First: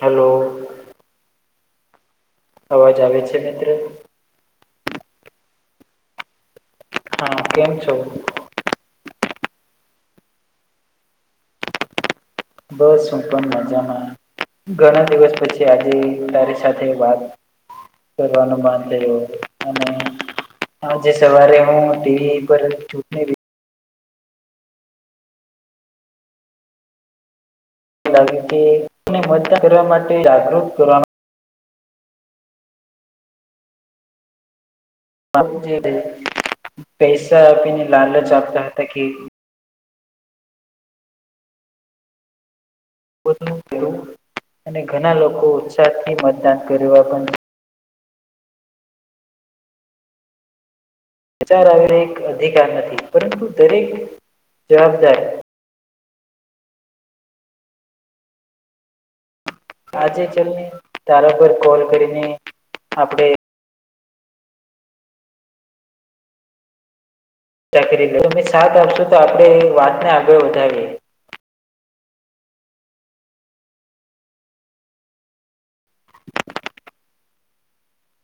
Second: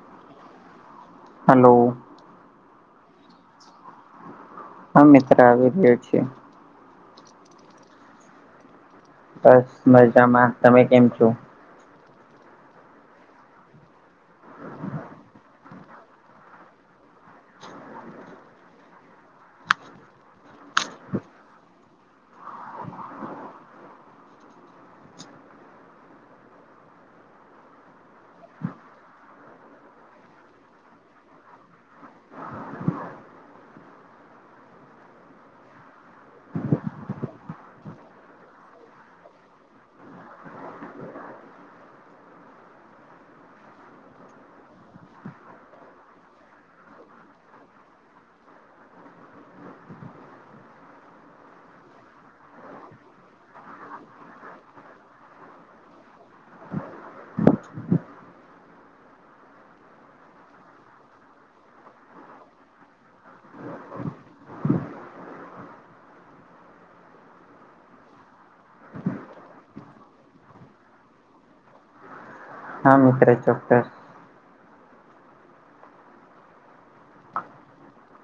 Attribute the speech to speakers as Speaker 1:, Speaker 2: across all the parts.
Speaker 1: Hello
Speaker 2: hello
Speaker 1: અવાજ આવે છે મિત્રો
Speaker 2: હા મિત્ર આવી રહ્યો છે.
Speaker 1: હા કેમ છો?
Speaker 2: બસ મજામાં તમે કેમ છો?
Speaker 1: બસ હું પણ મજામાં ઘણા દિવસ પછી આજે તારી સાથે વાત કરવાનું માન થયુ અને આજે સવારે હું ટીવી પર ચૂટણી લ લાવી તી અને મતદાન કરવા માટે જાગૃત કરવા પૈસા આપીને લાલચ આપતા હતા કે પોતાનું કરવુ અને ઘણા લોકો ઉત્સાહથી મતદાન કરવા પણ વિચાર આવેને એક અધિકાર નથી પરંતુ દરેક જવાબદાર આજે ચલને તારા ઉપર કોલ કરીને આપડે ચાકરી કરીએ તમે સાથ આપશો તો આપણેે વાતને આગળ વધારીએ.
Speaker 2: હા મિત્ર ચોક્કસ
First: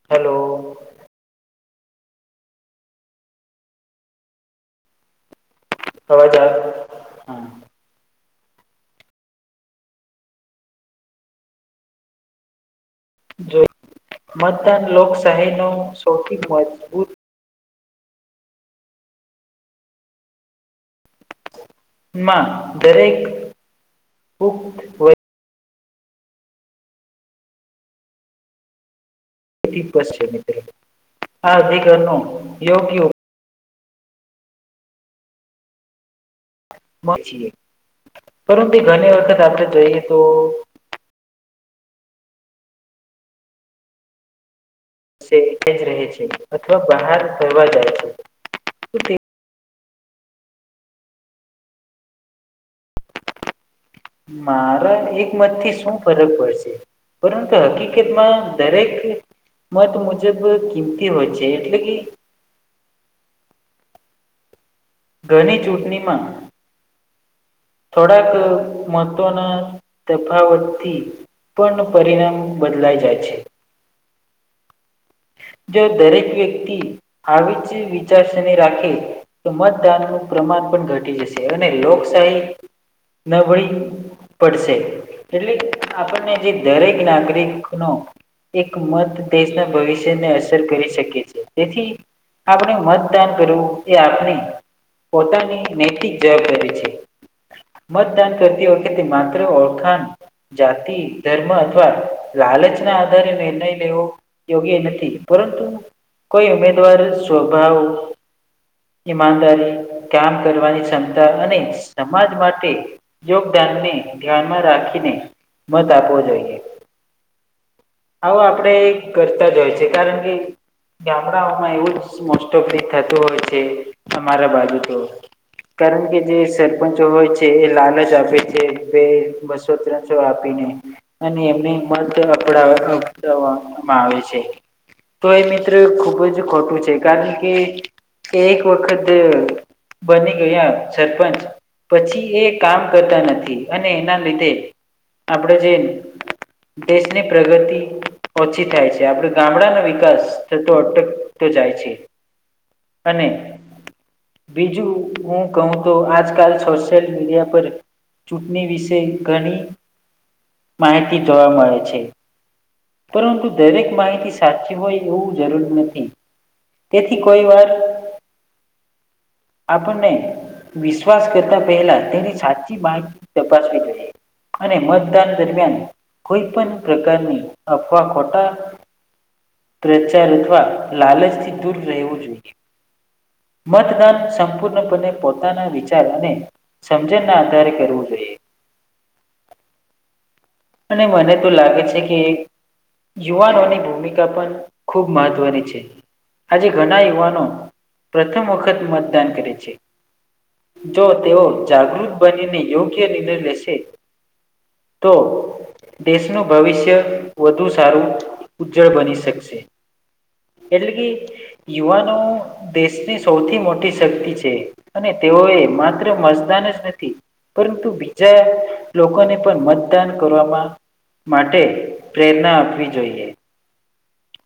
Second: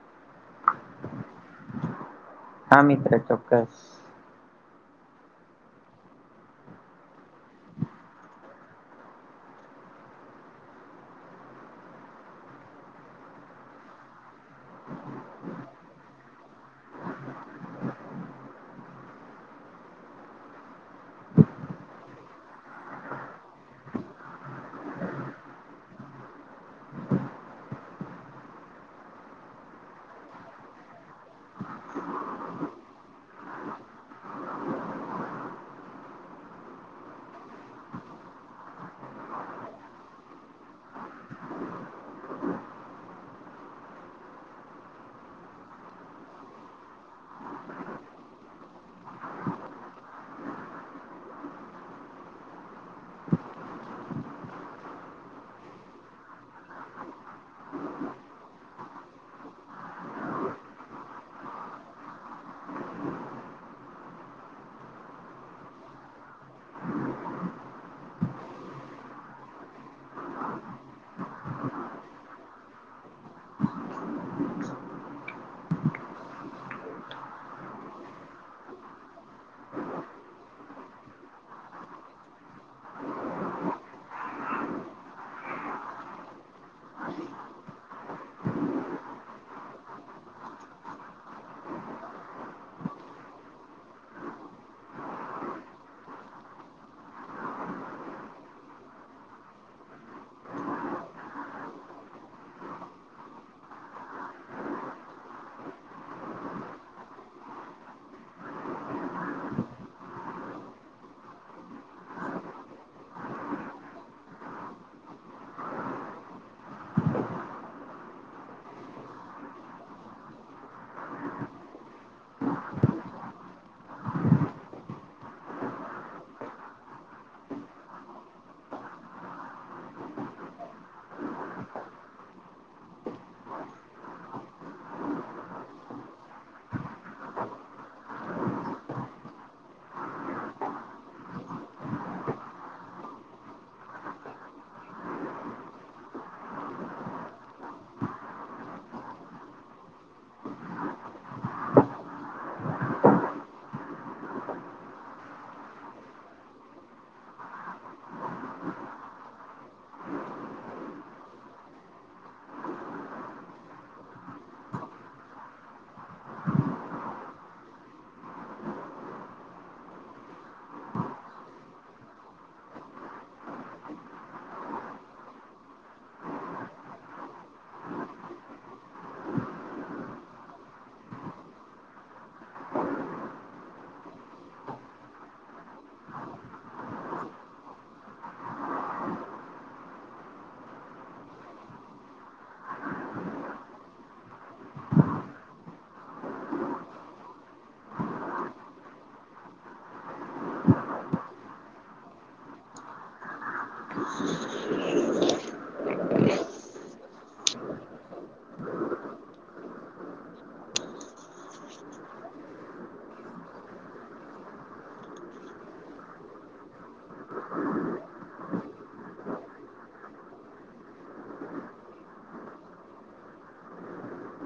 Speaker 1: હેલો.
Speaker 2: હા મિત્ર ચોક્કસ
Speaker 1: અવાજ આવે હા જો મતદાન લોકશાહી નો સૌથી મજબૂત માં દરેક બુક હોય અધિ બ્રસ્ટ છે અધિકાર નો યોગ્ય પણ છે પરંતુ ઘણી વખત આપણે જોઈએ તો છે એ જ રહે છે અથવા બહાર ફરવા જાય છે તો તે મારા એક મત થી શું ફરક પડશે પરંતુ હકીકતમાં દરેક મત મુજબ કિંમતી હોય છે એટલે કે ઘણી ચૂંટણી માં થોડાક મહત્વના તફાવતથી પણ પરિણામ બદલાઈ જાય છે. જો દરેક વ્યક્તિ આવી જ વિચારસરણી રાખે તો મતદાન નું પ્રમાણ પણ ઘટી જશે અને લોકશાહી નબળી પડશે એટલે આપણને જે દરેક નાગરિક નો એક મત દેશના ભવિષ્યને અસર કરી શકે છે તેથી આપણે મતદાન કરવું એ આપણે પોતાની નૈતિક જવાબદારી છે. મતદાન કરતી વખતે તે માત્ર ઓળખાન જાતિ ધર્મ અથવા લાલચ ના આધારે નિર્ણય લેવો યોગ્ય નથી પરંતુ કોઈ ઉમેદવાર સ્વભાવ ઈમાનદારી કામ કરવાની ક્ષમતા અને સમાજ માટે યોગદાનને ધ્યાનમાં રાખીને મત આપવો જોઈએ. આવો આપણેે એ કરતા જ હોય છે કારણ કે ગામડાઓમાં એવું જ મોસ્ટ ઓફી થતું હોય છે અરા બાજુ તો કારણ કે જે સર પંચો હોય છે એ લાલ જ આપે છે બે બસો ત્રણસો આપીને અને એમનેં મત અપડ અપડવામાં આવે છે તો એ મિત્ર ખૂબ જ ખોટું છે કારણ કે એક વખત બની ગયા સરપંચ પછી એ કામ કરતા નથી અને એના લીધે આપડે જે દેશની પ્રગતિ ઓછી થાય છે આપડે ગામડાનો વિકાસ થતો અટકતો જાય છે. અને બીજું હું કહું તો આજ કલ સોશિયલ મીડિયા પર ચૂંટણી વિશે ઘણી માહિતી જોવા મળે છે પરંતુ દરેક માહિતી સાચી હોય એવું જરૂરી નથી તેથી કોઈ વાર આપણને વિશ્વાસ કરતા પહેલા તેની સાચી માહિતી તપાસવી જોઈએ અને મતદાન દરમિયાન કોઈ પણ પ્રકારની અફવા ખોટા પ્રચાર અથવા લાલચ થી દૂર રહેવું જોઈએ મતદત સંપૂર્ણપણે પોતાના વિચાર અને સમજણ ના આધારે કરવું જોઈએ અને મને તો લાગે છે કે યુવાનોની ભૂમિકા પણ ખૂબ મહત્વની છે આજે ઘણા યુવાનો પ્રથમ વખત મતદાન કરે છે જો તેઓ જાગૃત બનીને યોગ્ય નિર્ણય લેશે તો દેશનું ભવિષ્ય વધુ સારું ઉજ્જળ બની શકશે એટલે કે યુવાનો દેશની સૌથી મોટી શક્તિ છે અને તેઓ એ માત્ર મસદાન જ નથી પરંતુ બીજા લોકોને પણ મતદાન કરવામાં માટે પ્રેરણા આપવી જોઈએ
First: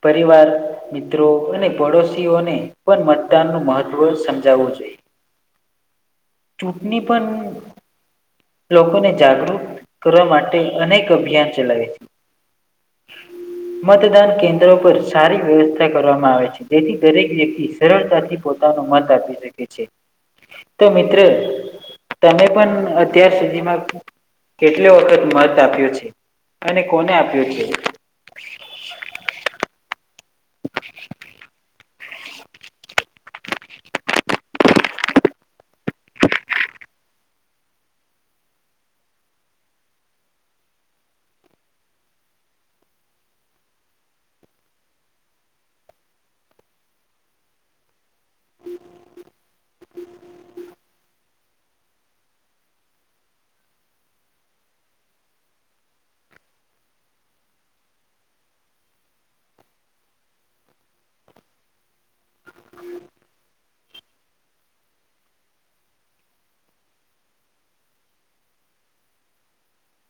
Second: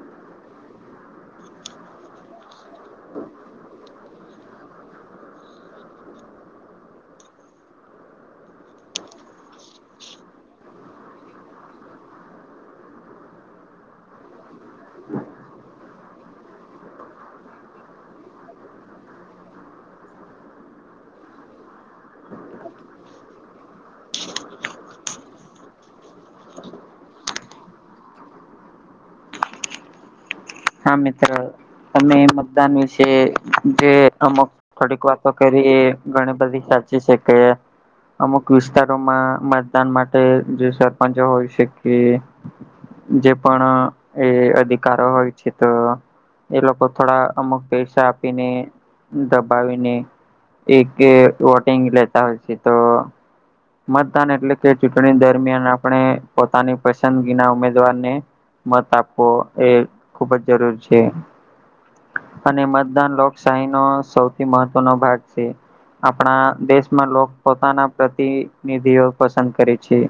Speaker 1: પરિવાર મિત્રો અને પડોશીઓને પણ મતદાન નું મહત્વ સમજાવવું જોઈએ ચૂંટણી પણ લોકોને જાગૃત કરવા માટે અનેક અભિયાન ચલાવે છે [inaudible] મતદાન કેન્દ્રો પર સારી વ્યવસ્થા કરવામાં આવે છે જેથી દરેક વ્યક્તિ સરળતાથી પોતાનો મત આપી શકે છે તો મિત્ર તમે પણ અત્યાર સુધીમાં કેટલો વખત મત આપ્યો છે અને કોને આપ્યો છે
Speaker 2: હા મિત્ર અમે મતદાન વિશે જે અમુક થોડીક વાતો કરી એ ઘણી બધી સાચી છે કે અમુક વિસ્તારોમાં મતદાન માટે જે સરપંચો હોય શકે જે પણ એ અધિકારો હોય તો એ લોકો થોડા અમુક પૈસા આપીને દબાવીને એક વોટિંગ લેતા હોય છે તો મતદાન એટલે કે ચૂંટણી દરમિયાન આપણે પોતાની પસંદગીના ઉમેદવારને મત આપવો એ ખુબ જ જરૂર છે અને મતદાન લોકશાહી નો સૌથી મહત્વનોો ભાગ છે આપણા દેશમાં લોકો પોતાના પ્રતિનિધિઓ પસંદ કરે છે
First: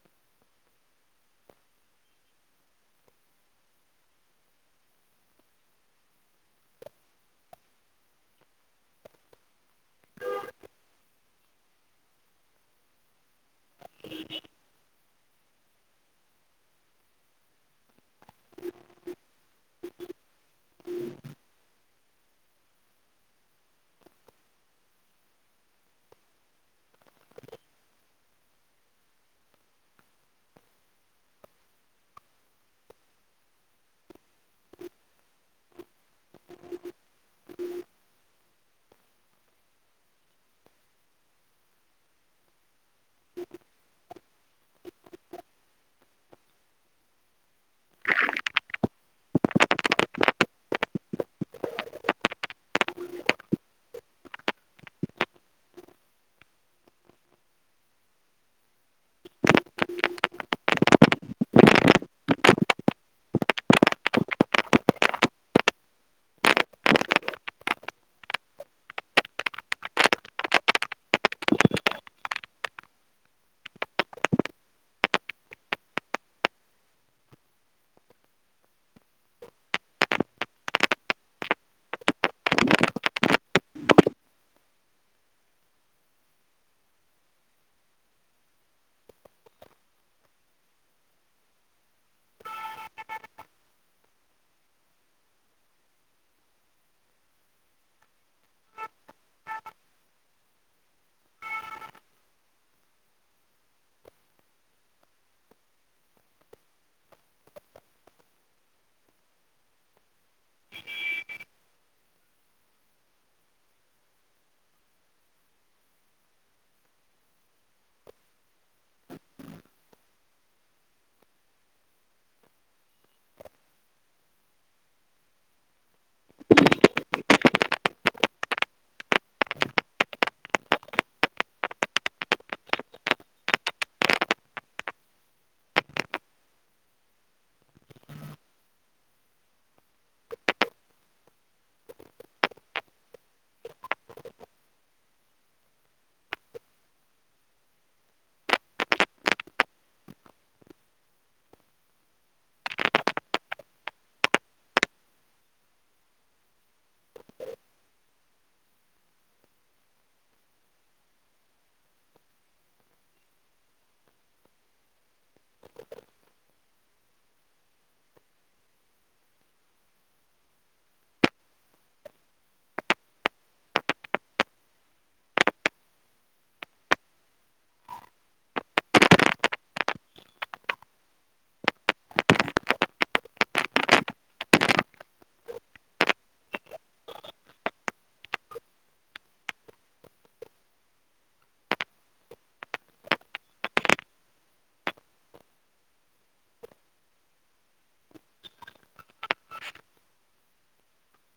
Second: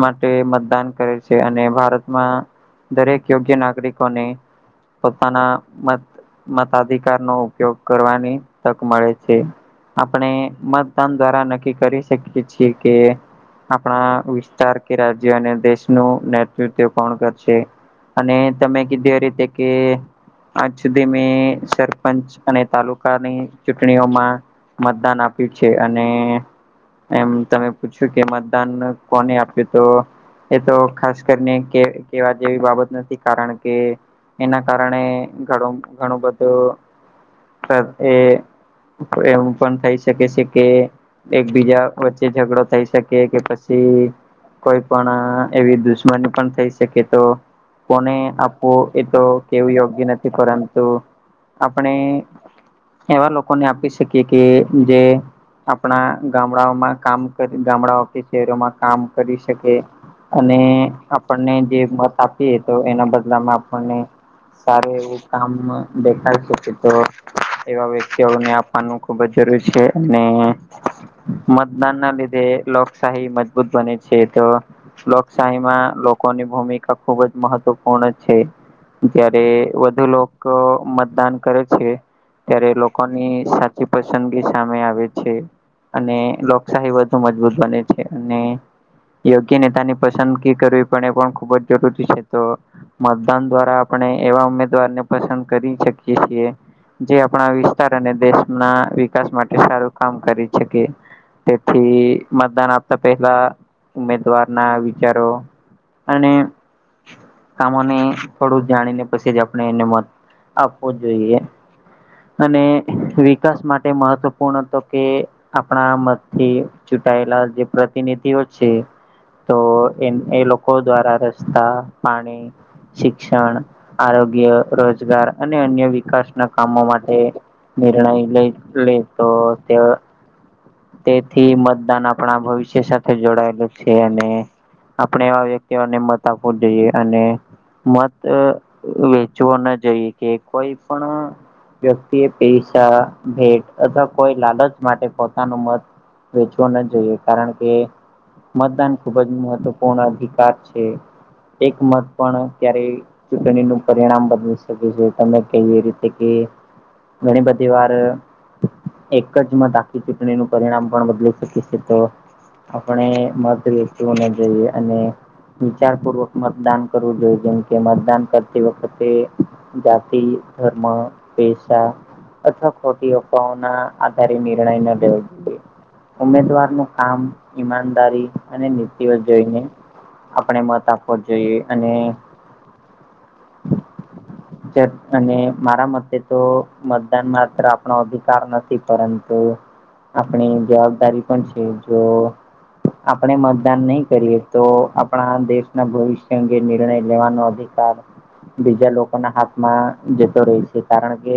Speaker 2: માટે મતદાન કરે છે અને ભારતમાં દરેક યોગ્ય નાગરિકોને પોતાના મત મતાધિકાર નો ઉપયોગ કરવાની તક મળે છે આપણે મતદાન દ્વારા નક્કી કરી શકીએ છીએ કે આપણા વિસ્તાર કે રાજ્ય અને દેશનું નેતૃત્વ કોણ કરશે અને તમે કીધું એ રીતે કે આજ સુધી મેં સરપંચ અને તાલુકાની ચૂંટણીઓમાં મતદાન આપ્યું છે અને એમ તમે પૂછ્યું કે મતદાન કોને આપ્યું તો એ તો ખાસ કરીને કેવા જેવી બાબત નથી કારણ કે એના કારણે ઘણું બધું એ કોઇ એવું પણ થઈ શકે છે કે એકબીજા વચ્ચે ઝઘડો થઈ શકે કે પછી કોઈ પણ એવી દુશ્મની પણ થઈ શકે તો કોને આપવું એ તો કેવું યોગ્ય નથી પરંતુ આપણે એવા લોકોને આપી શકીએ કે જે આપણા ગામડાઓમાં કામ ગામડાઓ કે શહેરોમાં કામ કરી શકે અને આપણને જે મત આપીએ તો એના બદલામાં આપણને સારુ એવું કામ દેખાઇ શકે તો એવા વ્યક્તિઓને આપવાનું ખુબ જ જરૂરી છે અને મતદાન ના લીધે લોકશાહી મજબૂત બને છે તો લોકશાહી માં લોકોની ભૂમિકા ખુબ જ મહત્વપૂર્ણ છે જયારે વધુ લોકો મતદાન કરે છે ત્યારે લોકોની સાચી પસંદગી સામે આવે છે અને લોકશાહી વધુ મજબૂત બને છે અને યોગ્ય નેતાની પસંદગી કરવી એ પણ ખૂબ જ જરૂરી છે તો મતદાન દ્વારા આપણે એવા ઉમેદવારને પસંદ કરી શકીએ છીએ જે આપણા વિસ્તાર અને દેશ ના વિકાસ માટે સારું કામ કરી શકે તેથી મતદાન આપતા પેલા ઉમેદવાર ના વિચારો અને કામોને થોડું જાણીને પછી જ આપ એને મત આપવો જોઈએ અને વિકાસ માટે મહત્વપૂર્ણ તો કે આપણા મતથી ચૂંટાયેલા જે પ્રતિનિધિઓ છે તો એ એ લોકો દ્વારા રસ્તા પાણી શિક્ષણ આરોગ્ય રોજગાર અને અન્ય વિકાસના કામો માટે નિર્ણય લઈ લે તો તે તેથી મતદાન આપણા ભવિષ્ય સાથે જોડાયેલું છે અને આપણે એવા વ્યક્તિઓને મત આપવો જોઈએ અને મત જોવા ન જઈએ કે કોઈ પણ વ્યક્તિ એ પૈસા ભેટ અથવા કોઈ લાલચ માટે પોતાનું મત વેચવો ના જોઈએ કારણ કે મતદાન ખુબ જ મહત્વપૂર્ણ અધિકાર છે એક મત પણ ક્યારેય ચૂંટણીનું પરિણામ બદલી શકે છે તમે કહીએ રીતે કે ઘણી બધી વાર એક જ મત આખી ચૂંટણી નું પરિણામ પણ બદલી શકી છે તો આપણે મત વેચવો ન જોઈએ અને વિચાર પૂર્વક મતદાન કરવું જોઈએ જેમ કે મતદાન કર તે વખતે જાતિ ધર્મ પેસા અથવા ખોટી અફવાઓ ના આધારે નિર્ણય ન લેવો જોઈએ ઉમેદવાર નું કામ ઈમાનદારી અને નીતિઓ જોઈને આપણે મત આપવો જોઈએ અને
Speaker 1: [unintelligible] [inaudible]
Speaker 2: અને મારા મતે તો મતદાન માત્ર આપણો અધિકાર નથી પરંતુ આપણી જવાબદારી પણ છે જો આપણે મતદાન નહી કરીએ તો આપણા દેશના ભવિષ્ય અંગે નિર્ણય લેવાનો અધિકાર બીજા લોકોના હાથમાં જતો રહેે છે કારણ કે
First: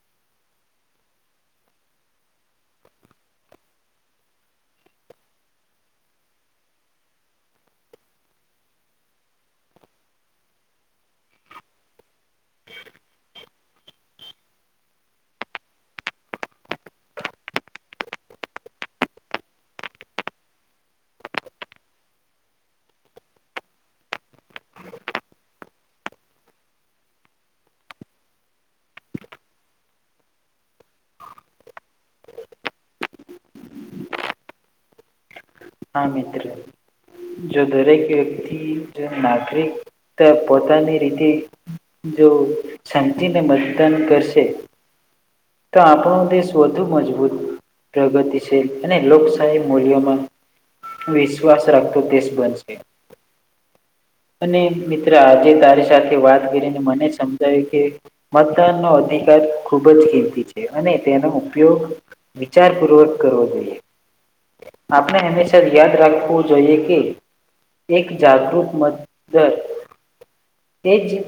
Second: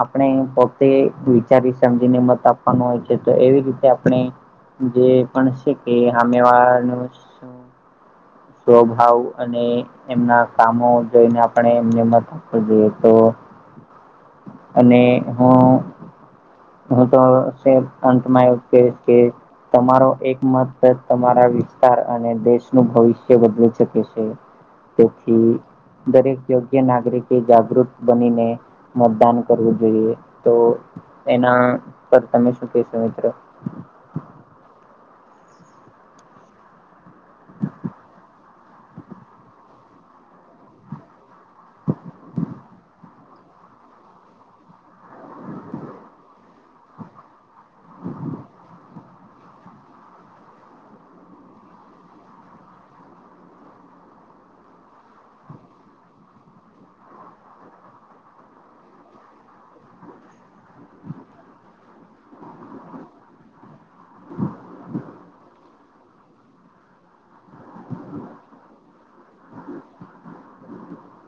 Speaker 2: આપણે પોતે વિચારી સમજીને મત આપવાનું હોય છે તો એવી રીતે આપણે જે પણ છે કે હામેવાળાનું સ્વભાવ અને એમના કામો જોઈને આપણે એમને મત આપવું જોઈએ તો અને હું હું તો અંતમાંયગ કે તમારો એક મત તમારા વિસ્તાર અને દેશનુંું ભવિષ્ય વધદલી શકે છે દરેક યોગ્ય નાગરિક એ જાગૃત બનીને મતદાન કરવું જોઈએ તો એના પર તમે શું કશો મિત્રો
Speaker 1: હા મિત્ર જો દરેક વક્તિ નાગરિકતા પોતાની રીતે જો મતદાન કરશે તો આપણો દેશ વધુ મજબૂત પ્રગતિશીલ અને લોકશાહી મૂલ્યોમાં વિશ્વાસ રાખતો દસ બનશે અને મિત્ર આજે તારી સાથે વાત કરીને મને સમજાય્યું કે મતદાનનોો અધિકાર ખૂબ જ કિંતી છે અને તેનો ઉપયોગ વિચાર પૂર્વક કરવો જોઈએ આપણે હંમેશા યાદ રાખવું જોઈએ કે એક જાગૃરૂત મદર એ જ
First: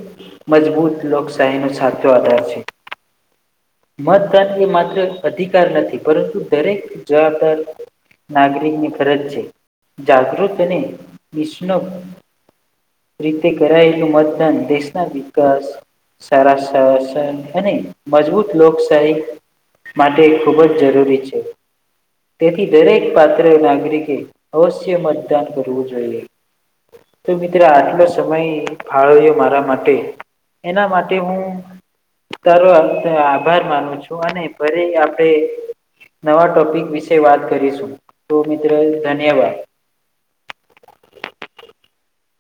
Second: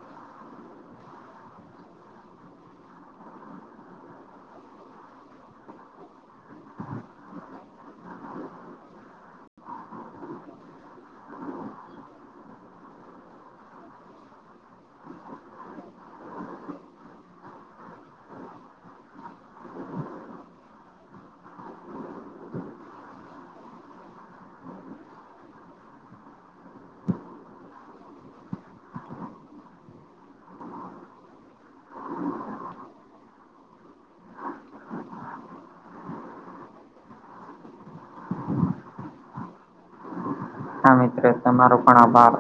Speaker 1: મજબૂત લોકશાહીનોો સાચો આધાર છે મતદાન એ માત્ર અધિકાર નથી પરંતુ દરેક જવાબદાર નાગરિકની ફરજ છે જાગૃત અને નિષ્ણુ રીતે કરાયેલું મતદાન દેશના વિકાસ સાર અને મજબૂત લોકશાહી માટે ખૂબ જ જરૂરી છે તેથી દરેક પાત્ર નાગરિકે અવશ્ય મતદાન કરવું જોઈએ તો મિત્ર આટલો સમય ફાળવ્યો મારા માટે એના માટે હું સારો આભાર માનું છું અને ફરી આપણે નવા ટોપિક વિશે વાત કરીશું તો મિત્રો ધન્યવાદ
Speaker 2: હા મિત્રો તમારો પણ આભાર